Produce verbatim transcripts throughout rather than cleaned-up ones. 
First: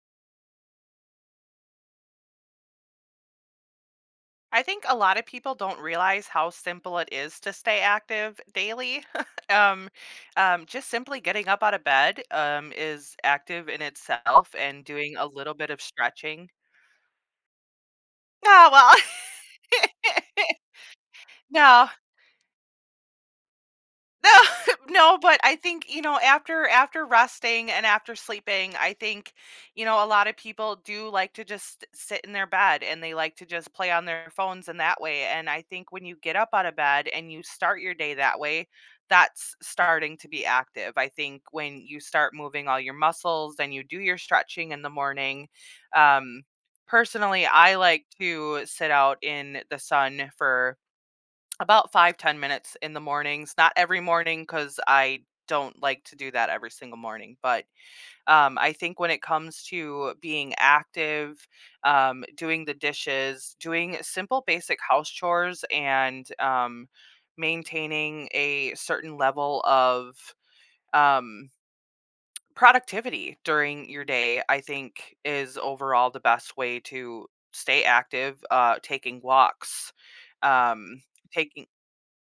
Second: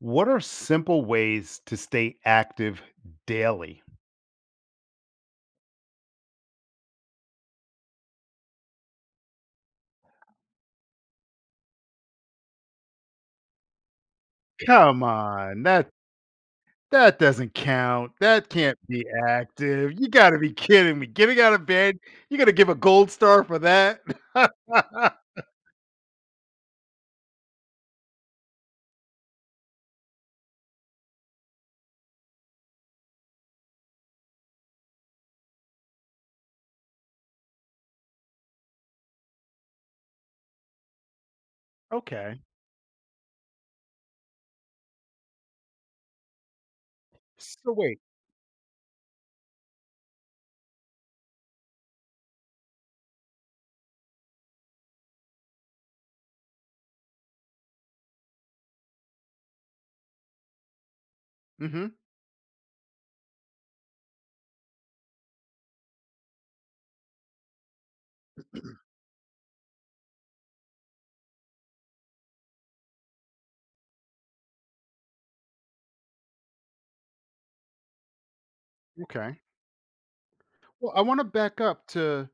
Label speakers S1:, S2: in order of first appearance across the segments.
S1: What are simple ways to stay active daily?
S2: I think a lot of people don't realize how simple it is to stay active daily. um, um, just simply getting up out of bed um, is active in itself and
S1: Come
S2: doing a little
S1: on,
S2: bit of
S1: that
S2: stretching.
S1: that doesn't count. That
S2: Oh,
S1: can't
S2: well,
S1: be active. You got to be kidding me. Getting out of
S2: no.
S1: bed, you got to give a gold star for that?
S2: No, no, but I think, you know, after after resting and after sleeping, I think, you know, a lot of people do like to just sit in their bed and they like to just play on their phones in that way. And I think when you get up out of bed and you start your day that way, that's starting to be active. I think when you start
S1: Okay.
S2: moving all your muscles and you do your stretching in the morning, um, personally,
S1: So
S2: I
S1: wait.
S2: like to sit out in the sun for about five ten minutes in the mornings, not every morning, because I don't like to do that every single morning, but, um, I think when it comes to being active,
S1: Mhm.
S2: um, doing the dishes, doing simple basic house chores and, um, maintaining a certain level of, um, productivity during your day, I think is overall the best way to stay active. Uh, taking
S1: Okay.
S2: walks,
S1: Well, I
S2: um,
S1: want to back
S2: taking
S1: up to,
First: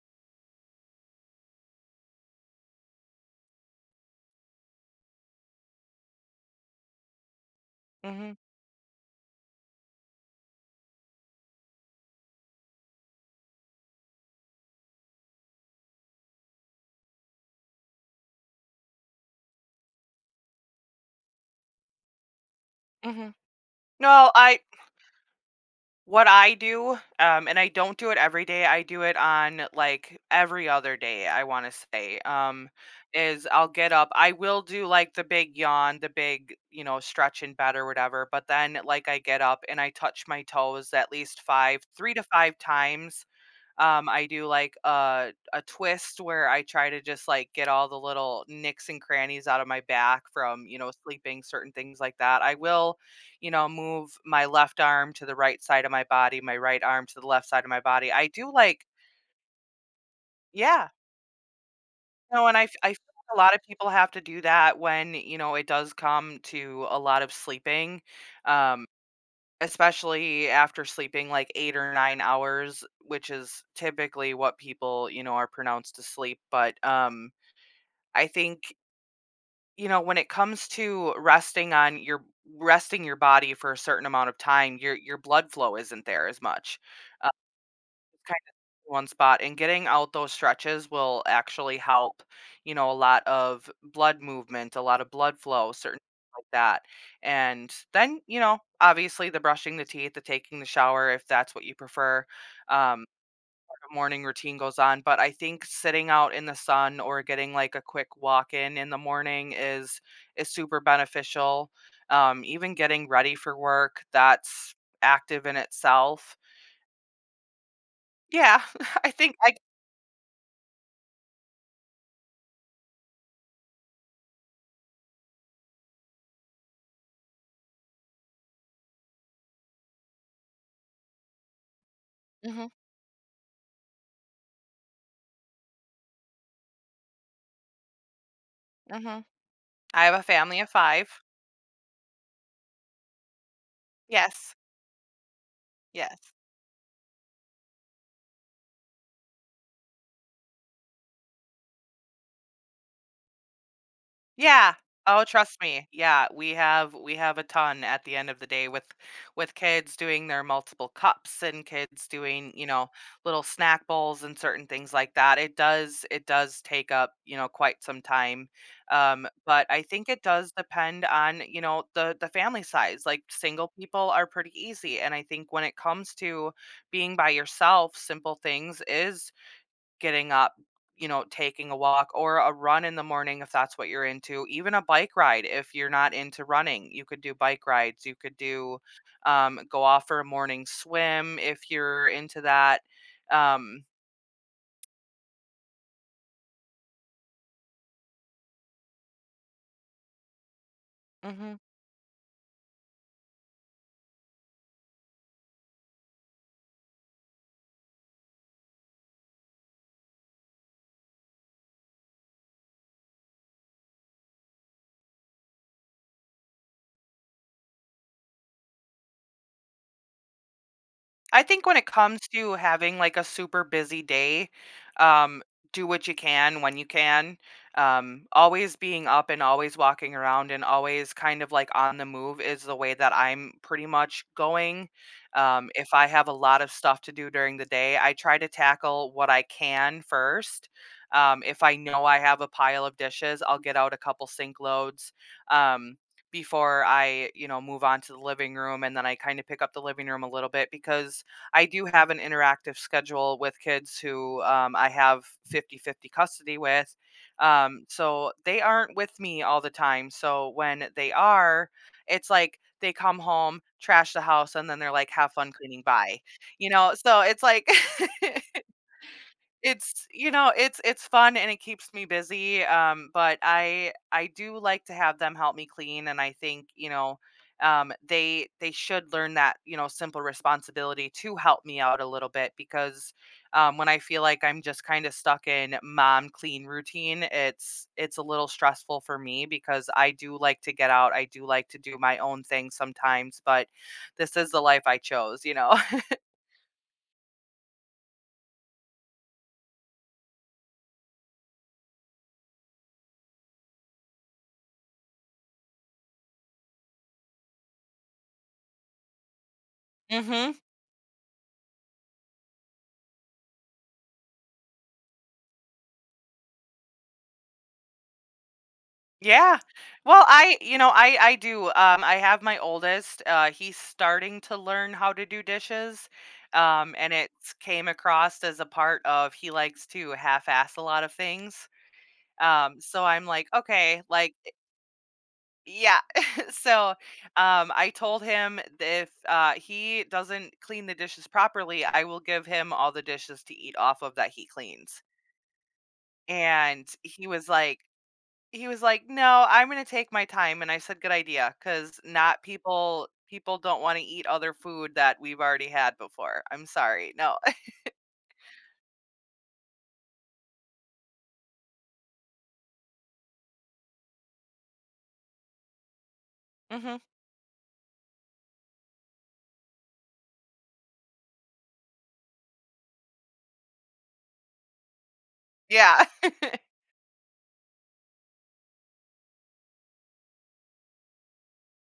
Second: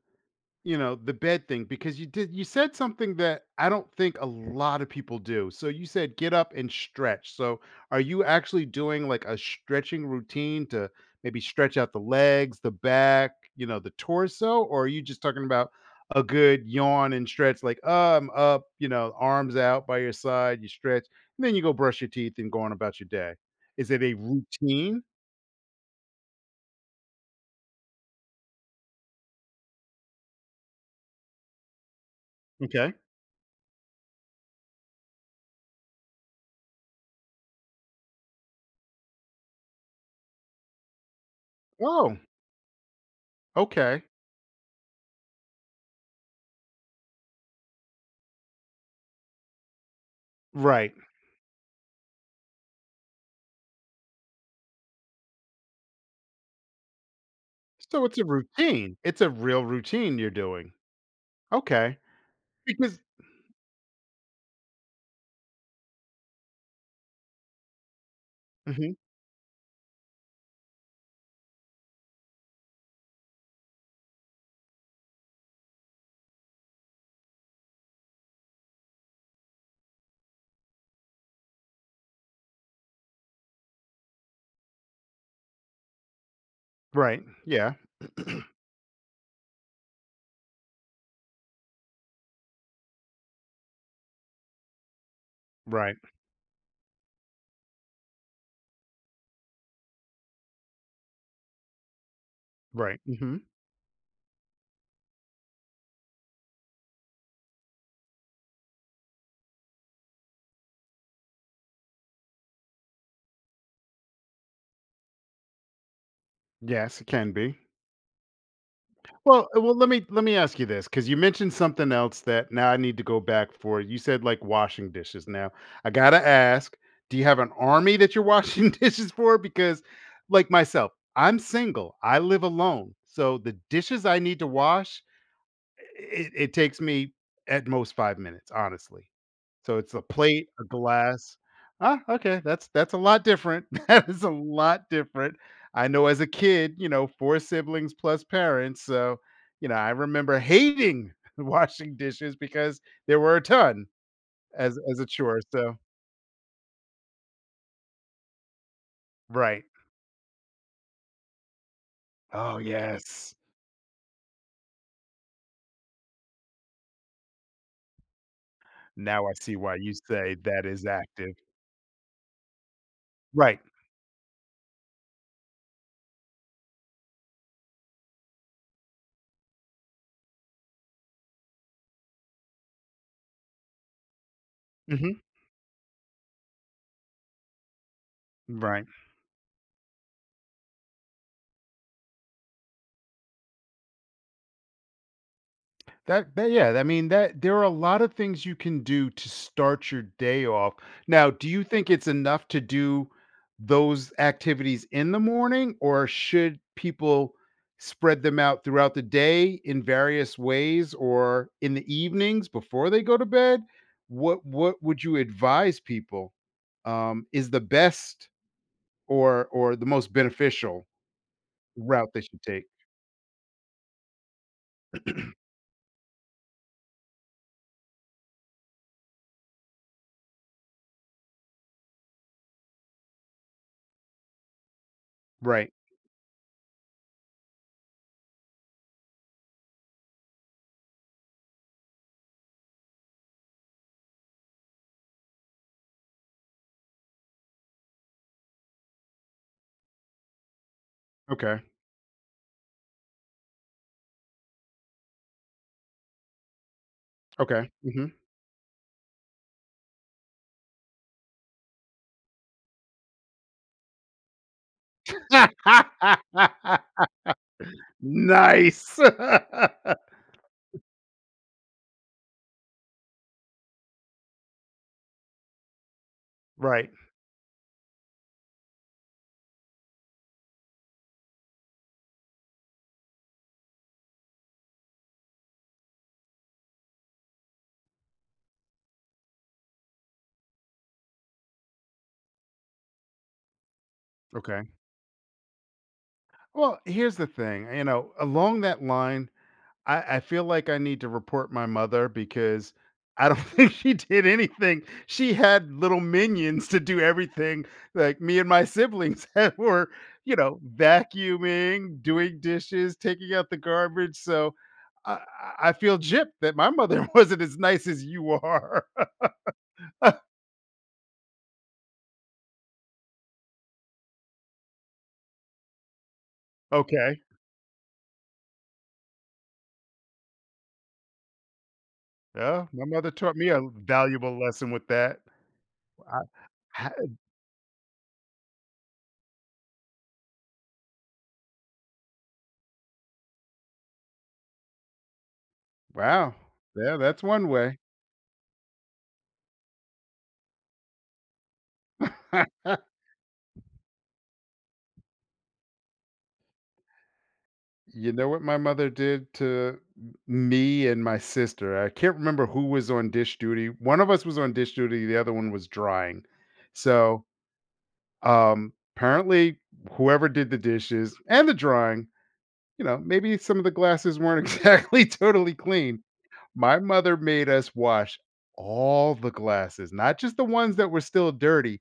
S1: you know, the bed thing because you did you said something that I don't think a lot of people do. So you said get up and stretch. So are you
S2: mhm,
S1: actually doing like a stretching routine to maybe stretch out the legs, the back, you know, the torso, or are you just talking about a good yawn and stretch like, uh, I'm up, you know, arms out by your side, you stretch, and then you go brush your teeth and go on about your
S2: mhm.
S1: day. Is it a
S2: No, I
S1: routine?
S2: what I do, um, and I don't do it every day. I do it on like every other day, I want to say. Um,
S1: Okay.
S2: is I'll get up. I will do like the big yawn, the big, you know, stretch in bed or whatever, but then like I get up and I touch my toes at least five, three
S1: Oh,
S2: to five times.
S1: okay.
S2: um, I do like a a twist where I try to just like get all the little nicks and crannies out of my back from, you know,
S1: Right.
S2: sleeping, certain things like that. I will, you know, move my left arm to the right side of my body, my right arm to the left side of my
S1: So
S2: body.
S1: it's a
S2: I do like,
S1: routine. It's a real routine you're doing.
S2: yeah,
S1: Okay.
S2: no, and I, f- I feel
S1: Because
S2: like a lot of people have to do that when, you know, it does come to a lot of sleeping. Um,
S1: Mhm.
S2: Especially after sleeping, like, eight or nine hours, which is typically what people, you know, are pronounced to sleep, but, um, I think, you know, when it comes to resting on your resting your body for a certain amount of time, your your blood flow isn't there as much
S1: Right. Yeah.
S2: kind of in one spot, and getting out those stretches will actually help, you know, a lot of blood movement, a lot of blood flow, certain
S1: Right.
S2: things like that. And then, you know, obviously the brushing the teeth, the taking the shower if that's what you prefer,
S1: Right.
S2: um,
S1: Mhm.
S2: morning routine goes on. But I think sitting out in the sun or getting like a quick walk in in the morning is is super beneficial. Um even getting ready for work, that's active in itself.
S1: Yes, it can be.
S2: Yeah. i think
S1: Well,
S2: i
S1: uh, well, let me let me ask you this because you mentioned something else that now I need to go back for. You said like washing dishes. Now I gotta ask, do you have an army that you're washing dishes for? Because, like myself, I'm single. I live
S2: mhm.
S1: alone, so the dishes I need to wash, it, it takes me at most five minutes, honestly.
S2: Mhm.
S1: So it's a
S2: I have a
S1: plate,
S2: family
S1: a
S2: of five.
S1: glass. Ah, okay, that's that's a lot different. That is a
S2: Yes,
S1: lot different. I know as a
S2: yes.
S1: kid, you know, four siblings plus parents, so, you know, I remember hating washing dishes because there were a ton
S2: Yeah.
S1: as as a
S2: Oh,
S1: chore,
S2: trust
S1: so
S2: me. Yeah, we have we have a ton at the end of the day with with
S1: right.
S2: kids doing their multiple cups and kids doing,
S1: Oh,
S2: you know,
S1: yes.
S2: little snack bowls and certain things like that. It does it does take up, you know, quite some time. Um,
S1: Now I see
S2: but
S1: why
S2: I
S1: you
S2: think it
S1: say
S2: does
S1: that is
S2: depend
S1: active.
S2: on, you know, the the family size. Like
S1: Right.
S2: single people are pretty easy, and I think when it comes to being by yourself, simple things is getting up, you know, taking a walk or a run in the morning if that's what you're into. Even a bike
S1: Mhm.
S2: ride if you're not into running, you could do bike rides. You could do,
S1: Right.
S2: um, go off for a morning swim if you're into that. Um,
S1: That that yeah, I mean that there are a lot of things you can do to start your day off. Now, do
S2: mhm.
S1: you think it's enough to do those activities in the morning, or should people spread them out throughout the day in various ways, or in the evenings before they go to bed? What what would you advise people, um, is the best or or the most beneficial
S2: I think when it
S1: route
S2: comes
S1: they should
S2: to
S1: take?
S2: having like a super busy day, um, do what you can when you can. Um, always being up and always walking around and always kind of like on the move is the way that I'm pretty much going. Um,
S1: Right.
S2: if I have a lot of stuff to do during the day, I try to tackle what I can first. Um, if I know I have a pile of dishes, I'll get out a couple sink loads. Um, Before I, you know, move on to the living room. And then I kind of pick up the living room a little bit, because
S1: Okay.
S2: I do have an interactive schedule with kids who, um, I have fifty-fifty custody with.
S1: Okay.
S2: Um,
S1: Hmm.
S2: so they aren't with me all the time. So when they are, it's like they come home, trash the house, and then they're like, "Have fun cleaning. Bye." You know, so it's like,
S1: Nice.
S2: it's you know, it's it's fun and it keeps me busy. Um, but I I do like to have them help me clean, and I think, you
S1: Right.
S2: know, um, they they should learn that, you know, simple responsibility to help me out a little bit. Because, um, when I feel like I'm just kind of stuck in mom clean routine, it's it's a little stressful for me because I do like to get out. I do like to do my own thing sometimes, but this is the
S1: Okay.
S2: life I chose, you know?
S1: Well, here's the thing, you know, along that line, I I feel like I need to report my mother because I don't think she did anything. She had little minions to do everything, like, me and my siblings had were, you
S2: Mhm.
S1: know, vacuuming, doing dishes, taking out the garbage, so I I I feel gypped that my mother wasn't as nice as you are.
S2: Yeah. Well, I, you know, I I do. Um, I have my oldest. Uh, he's starting to learn how to do dishes, um, and
S1: Okay.
S2: it came across as a part of, he likes to half-ass a lot of things.
S1: Yeah,
S2: Um,
S1: my
S2: so
S1: mother
S2: I'm
S1: taught
S2: like,
S1: me a
S2: okay, like,
S1: valuable lesson with that.
S2: yeah. so,
S1: Ha
S2: um, I told him that if uh, he doesn't clean the dishes properly, I will give him all the dishes to eat off of that he cleans.
S1: wow.
S2: And
S1: Yeah, that's
S2: he was
S1: one
S2: like,
S1: way.
S2: he was like, "No, I'm gonna take my time," and I said, "Good idea," because not people, people don't wanna eat other food that we've already had before. I'm sorry, no.
S1: You know what my mother did to m me and my sister? I can't remember who was on dish duty. One of us was on dish duty, the other one was drying.
S2: Mhm.
S1: So, um, apparently, whoever did the dishes and the drying, you know, maybe some of the glasses weren't exactly totally clean.
S2: Yeah.
S1: My mother made us wash all the glasses, not just the ones that were still dirty.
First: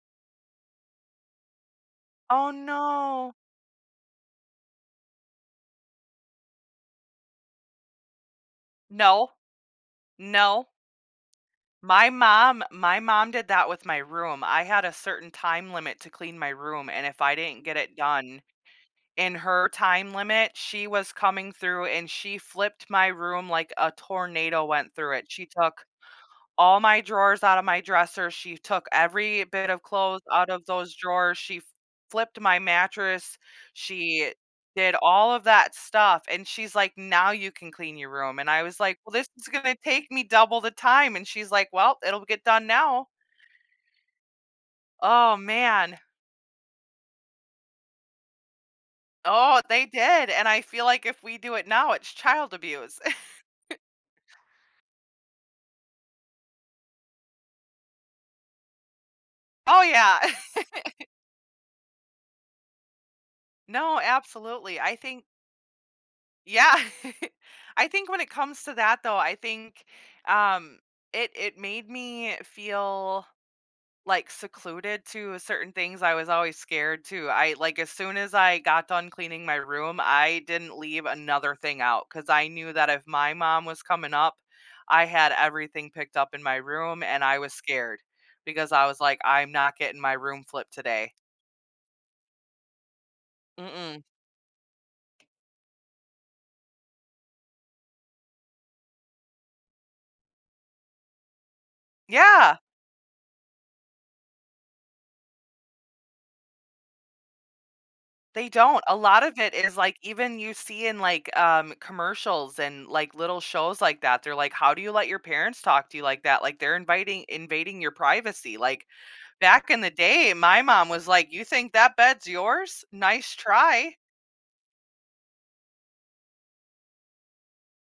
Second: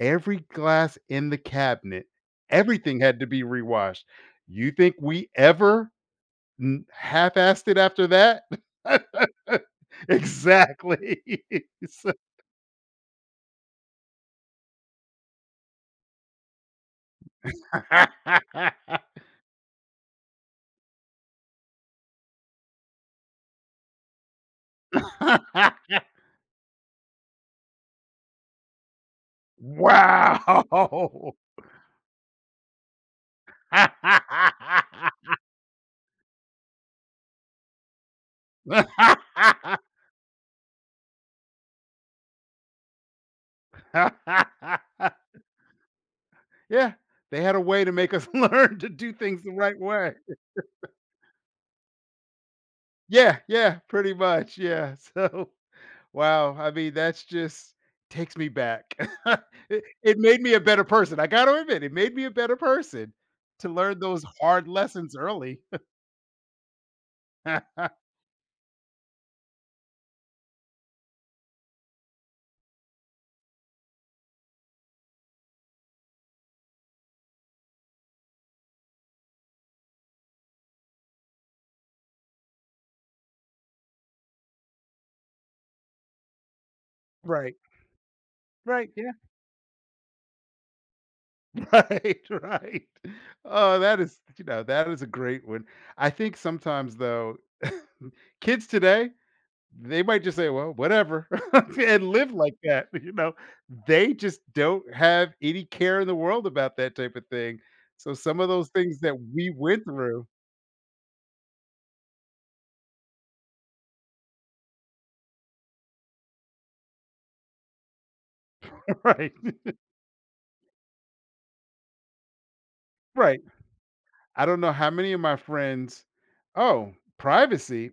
S1: Every glass in the cabinet,
S2: Oh,
S1: everything had to
S2: no.
S1: be rewashed. You think we ever n- half-assed it after that?
S2: No, no.
S1: Exactly.
S2: My
S1: So
S2: mom my mom did that with my room. I had a certain time limit to clean my room, and if I didn't get it done in her time limit, she was coming through and she flipped my room like a tornado went through it. She took all my drawers out of my dresser, she took every bit of clothes out of those drawers,
S1: wow.
S2: she f- flipped my mattress, she did all of that stuff, and she's like, "Now you can clean your room." And I was like, "Well, this is gonna take me double the time," and she's like, "Well, it'll get done now." Oh, man.
S1: Yeah, they had a way to make us learn to do things the
S2: Oh,
S1: right
S2: they
S1: way.
S2: did, and I feel like if we do it now, it's child abuse.
S1: Yeah, yeah, pretty much, yeah. So, wow, I mean, that's just takes me back.
S2: Oh,
S1: It it
S2: yeah.
S1: made me a better person, I gotta admit, it made me a better person to learn
S2: No,
S1: those hard
S2: absolutely, I
S1: lessons
S2: think,
S1: early.
S2: yeah. I think when it comes to that though, I think, um it it made me feel like secluded to certain things I was always scared to. I like as soon as I got done cleaning my room, I didn't leave another thing out, cuz I knew that if my mom was coming up, I had everything picked up in my room. And I was
S1: Right,
S2: scared because I
S1: right,
S2: was
S1: yeah.
S2: like, I'm not getting my room flipped today.
S1: Right, right. Oh, that
S2: Mm-mm.
S1: is, you know, that is a great one. I think sometimes, though, kids today they might just say, "Well, whatever," and live like
S2: Yeah.
S1: that, you know? They just don't have any care in the world about that type of thing. So some of
S2: They
S1: those
S2: don't. A
S1: things that
S2: lot of
S1: we
S2: it is
S1: went
S2: like,
S1: through
S2: even you see in like um commercials and like little shows like that. They're like, "How do you let your parents talk to you like that? Like, they're inviting invading your privacy." Like
S1: right,
S2: back in the day, my mom was like, "You think that bed's yours? Nice
S1: right.
S2: try."
S1: I don't know how many of my friends, "Oh, privacy?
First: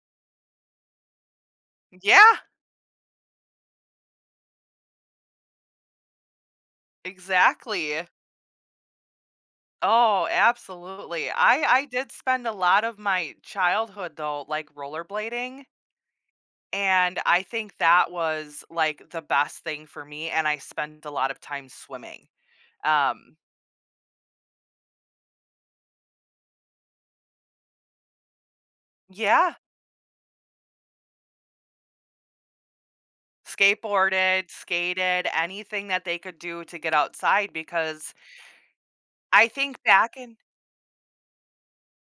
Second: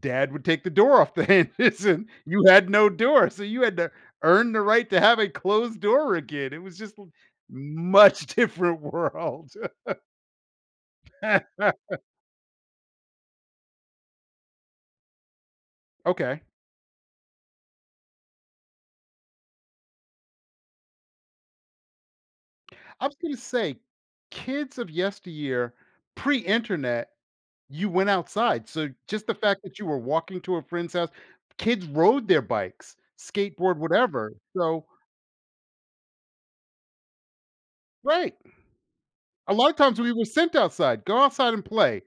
S1: Dad would take the door off the hinges, and
S2: Yeah,
S1: you had no door, so you had to earn the right to have a closed door again." It was just
S2: exactly.
S1: much different world.
S2: Oh, absolutely. I I did spend a lot of my childhood though like rollerblading,
S1: Okay.
S2: and I think that was like the best thing for me, and I spent a lot of time swimming.
S1: I was
S2: Um,
S1: gonna say, kids of yesteryear, pre-internet, you went outside. So just the
S2: yeah,
S1: fact that you were walking to a friend's house, kids rode their bikes, skateboard, whatever.
S2: skateboarded,
S1: So
S2: skated, anything that they could do to get outside. Because
S1: right,
S2: I
S1: a lot of
S2: think
S1: times we
S2: back
S1: were
S2: in
S1: sent outside. Go outside and play.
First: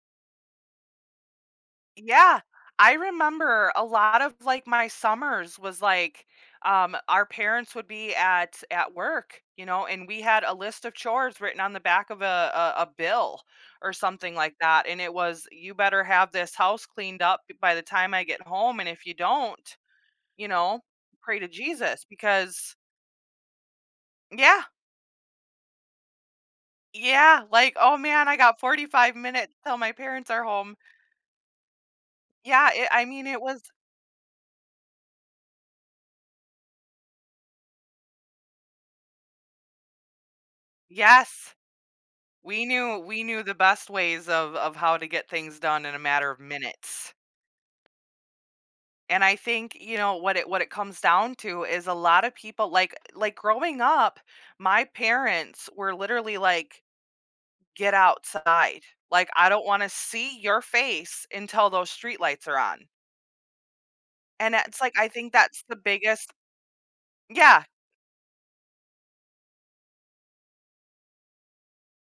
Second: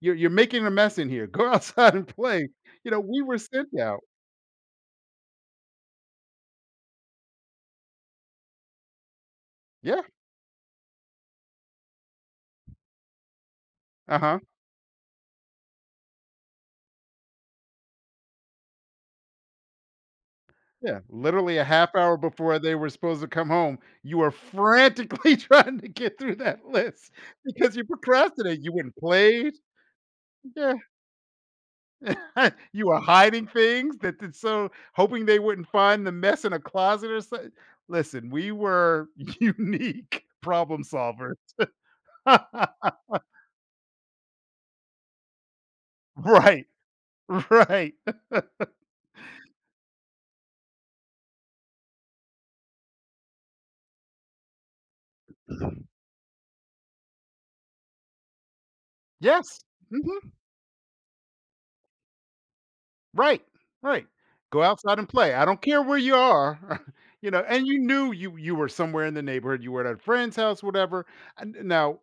S1: You're you're making a mess in here. Go outside and
S2: yeah,
S1: play. You
S2: I
S1: know, we were sent
S2: remember a
S1: out.
S2: lot of like my summers was like, um our parents would be at at work, you know,
S1: Yeah.
S2: and we had a list of chores written on the back of a a, a bill or
S1: Uh
S2: something
S1: huh.
S2: like that. And it was, "You better have this house cleaned up by the time I get home, and if you don't, you know,
S1: Yeah.
S2: pray to
S1: Literally a half
S2: Jesus."
S1: hour before
S2: Because
S1: they were supposed to come home, you were
S2: yeah,
S1: frantically trying to get through that list
S2: yeah, like,
S1: because you
S2: "Oh, man, I got
S1: procrastinated. You went and
S2: forty-five minutes
S1: played.
S2: till my parents are
S1: Yeah.
S2: home." Yeah,
S1: You
S2: it
S1: were
S2: I mean, it
S1: hiding
S2: was
S1: things that did so hoping they wouldn't find the mess in a closet or something. Listen, we were unique problem solvers.
S2: yes. We knew we knew the best ways of of how to get things done in a matter of
S1: Right,
S2: minutes.
S1: right.
S2: And I think, you know, what it what it comes down to is a lot of people like like, growing up, my parents were literally like, "Get outside. Like, I
S1: Yes.
S2: don't wanna
S1: Mhm.
S2: see your face until those streetlights are on."
S1: Right, right.
S2: And
S1: Go
S2: it's like,
S1: outside
S2: I
S1: and
S2: think
S1: play. I
S2: that's
S1: don't
S2: the
S1: care where you
S2: biggest
S1: are, you know,
S2: yeah.
S1: and you knew you you were somewhere in the neighborhood, you were at a friend's house, whatever. And now,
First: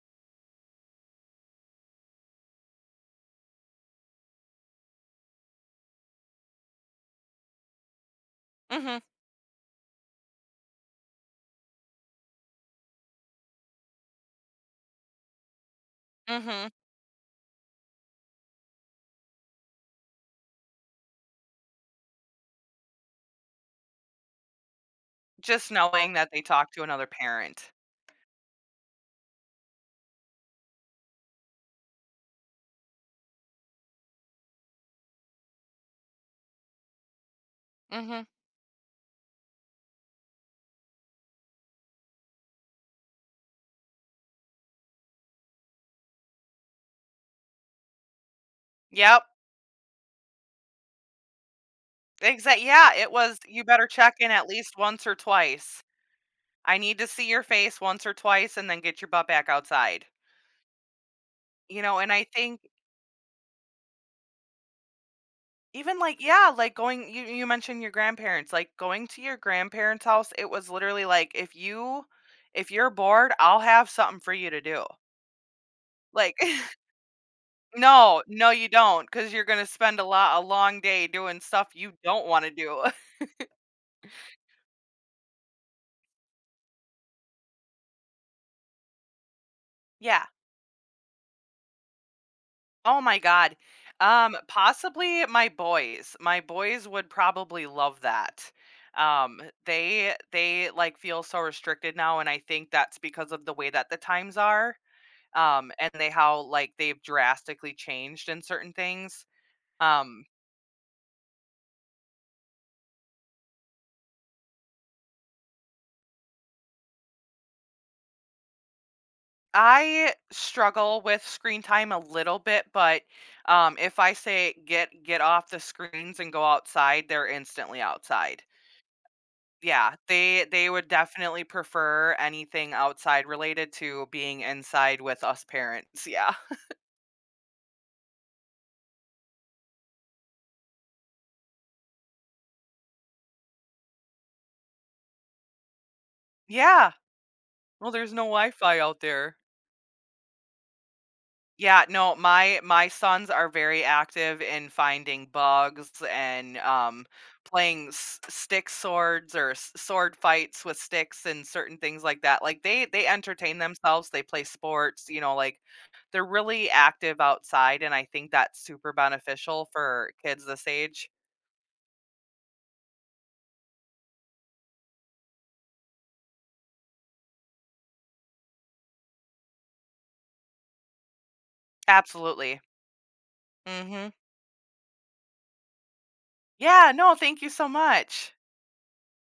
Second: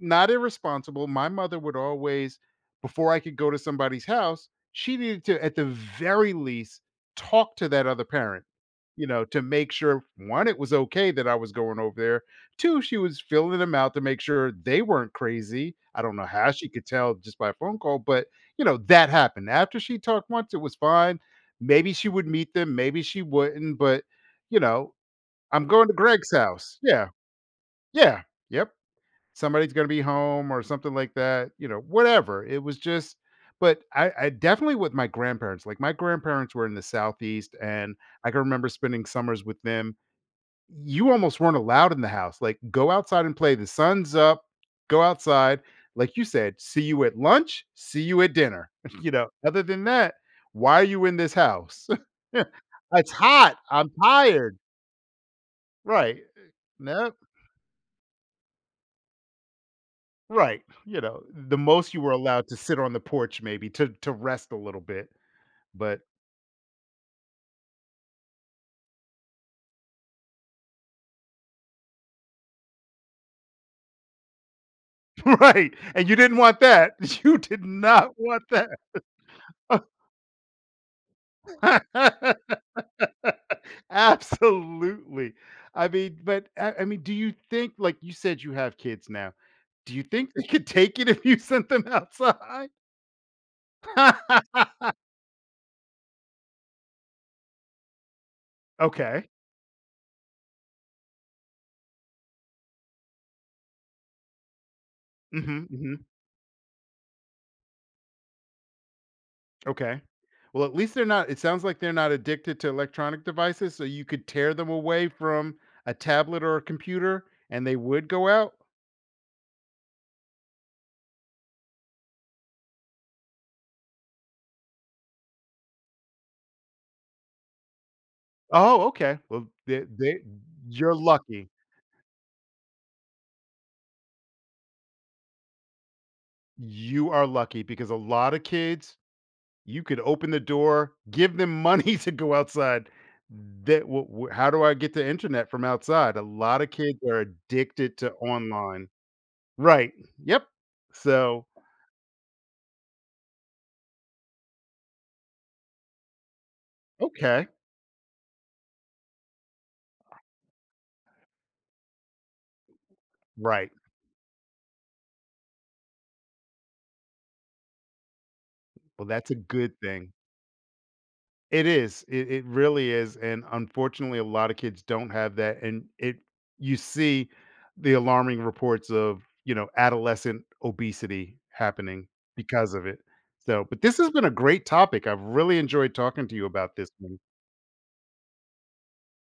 S1: not irresponsible, my mother would always, before I could go to somebody's house, she needed to, at the very least, talk to that other parent,
S2: Mhm.
S1: you know, to make sure one, it was okay that I was going over there. Two, she was filling them out to make sure they weren't crazy. I don't know how
S2: Mhm.
S1: she could tell just by a phone call, but you know, that happened. After she talked once, it was fine. Maybe she would meet them, maybe she wouldn't, but, you know, I'm
S2: Just
S1: going to
S2: knowing that
S1: Greg's
S2: they talked
S1: house.
S2: to another
S1: Yeah.
S2: parent.
S1: Yeah. Yep. Somebody's gonna be home or something like that, you know, whatever. It was just, but I, I definitely with my grandparents, like my grandparents were in the southeast and
S2: Mhm.
S1: I can remember spending summers with them. You almost weren't allowed in the house. Like, go outside and play. The sun's up. Go outside. Like you said, see you at lunch, see you at dinner. You
S2: Yep.
S1: know, other than that, why are you in this house?
S2: Exact yeah, it
S1: It's
S2: was,
S1: hot.
S2: "You better
S1: I'm
S2: check in at
S1: tired.
S2: least once or twice.
S1: Right.
S2: I need to
S1: No.
S2: see your face once or twice and then get your butt back outside."
S1: Right. You know, the
S2: You
S1: most
S2: know,
S1: you
S2: and
S1: were
S2: I
S1: allowed to
S2: think
S1: sit on the porch maybe to to rest a little bit.
S2: even,
S1: But
S2: like yeah, like, going you you mentioned your grandparents, like, going to your grandparents' house, it was literally like, "If you if you're bored, I'll have something for you to do."
S1: right. And you
S2: Like,
S1: didn't want that. You did not
S2: no,
S1: want
S2: no, you do not, because 'cause you're gonna spend a lot a long day doing stuff you don't
S1: that.
S2: wanna do.
S1: Absolutely. I mean, but I I mean, do you think, like you said, you have kids now, do you
S2: Yeah.
S1: think they could take it if you sent them outside?
S2: Oh my god. Um, possibly my boys. My boys would probably love that.
S1: Okay.
S2: Um, they they like feel so restricted now, and I think that's because of the way that the times are.
S1: Mhm,
S2: Um, and
S1: mhm.
S2: they how like they've drastically changed in certain things.
S1: Okay.
S2: Um,
S1: Well, at least they're not, it sounds like they're not addicted to electronic devices, so you could tear them away from a tablet or a computer and they would go out?
S2: I struggle with screen time a little bit, but um, if I say get get off the screens and go outside, they're instantly outside.
S1: Oh, okay. Well, they
S2: Yeah,
S1: they
S2: they they would
S1: you're
S2: definitely
S1: lucky.
S2: prefer anything outside related to being inside with us parents, yeah.
S1: You are lucky because a lot of kids you could open the door, give them money to go outside. That w w how do I get the internet from outside? A lot of
S2: Yeah,
S1: kids are
S2: well,
S1: addicted
S2: there's
S1: to
S2: no Wi-Fi
S1: online.
S2: out there.
S1: Right. Yep. So,
S2: Yeah, no, my my sons are very active in finding bugs and, um,
S1: okay.
S2: playing s stick swords or s sword fights with sticks and certain things like that. Like, they they entertain
S1: Right.
S2: themselves, they play sports, you know, like, they're really active outside, and I think that's super
S1: Well, that's a
S2: beneficial
S1: good
S2: for
S1: thing.
S2: kids this age.
S1: It is. It, it really is. And unfortunately, a lot of kids don't have that. And it you see the alarming reports of, you know, adolescent obesity happening
S2: Absolutely.
S1: because of it. So, but this
S2: Hmm.
S1: has been a great topic. I've really enjoyed talking to you about this
S2: Yeah, no,
S1: one.
S2: thank you so much.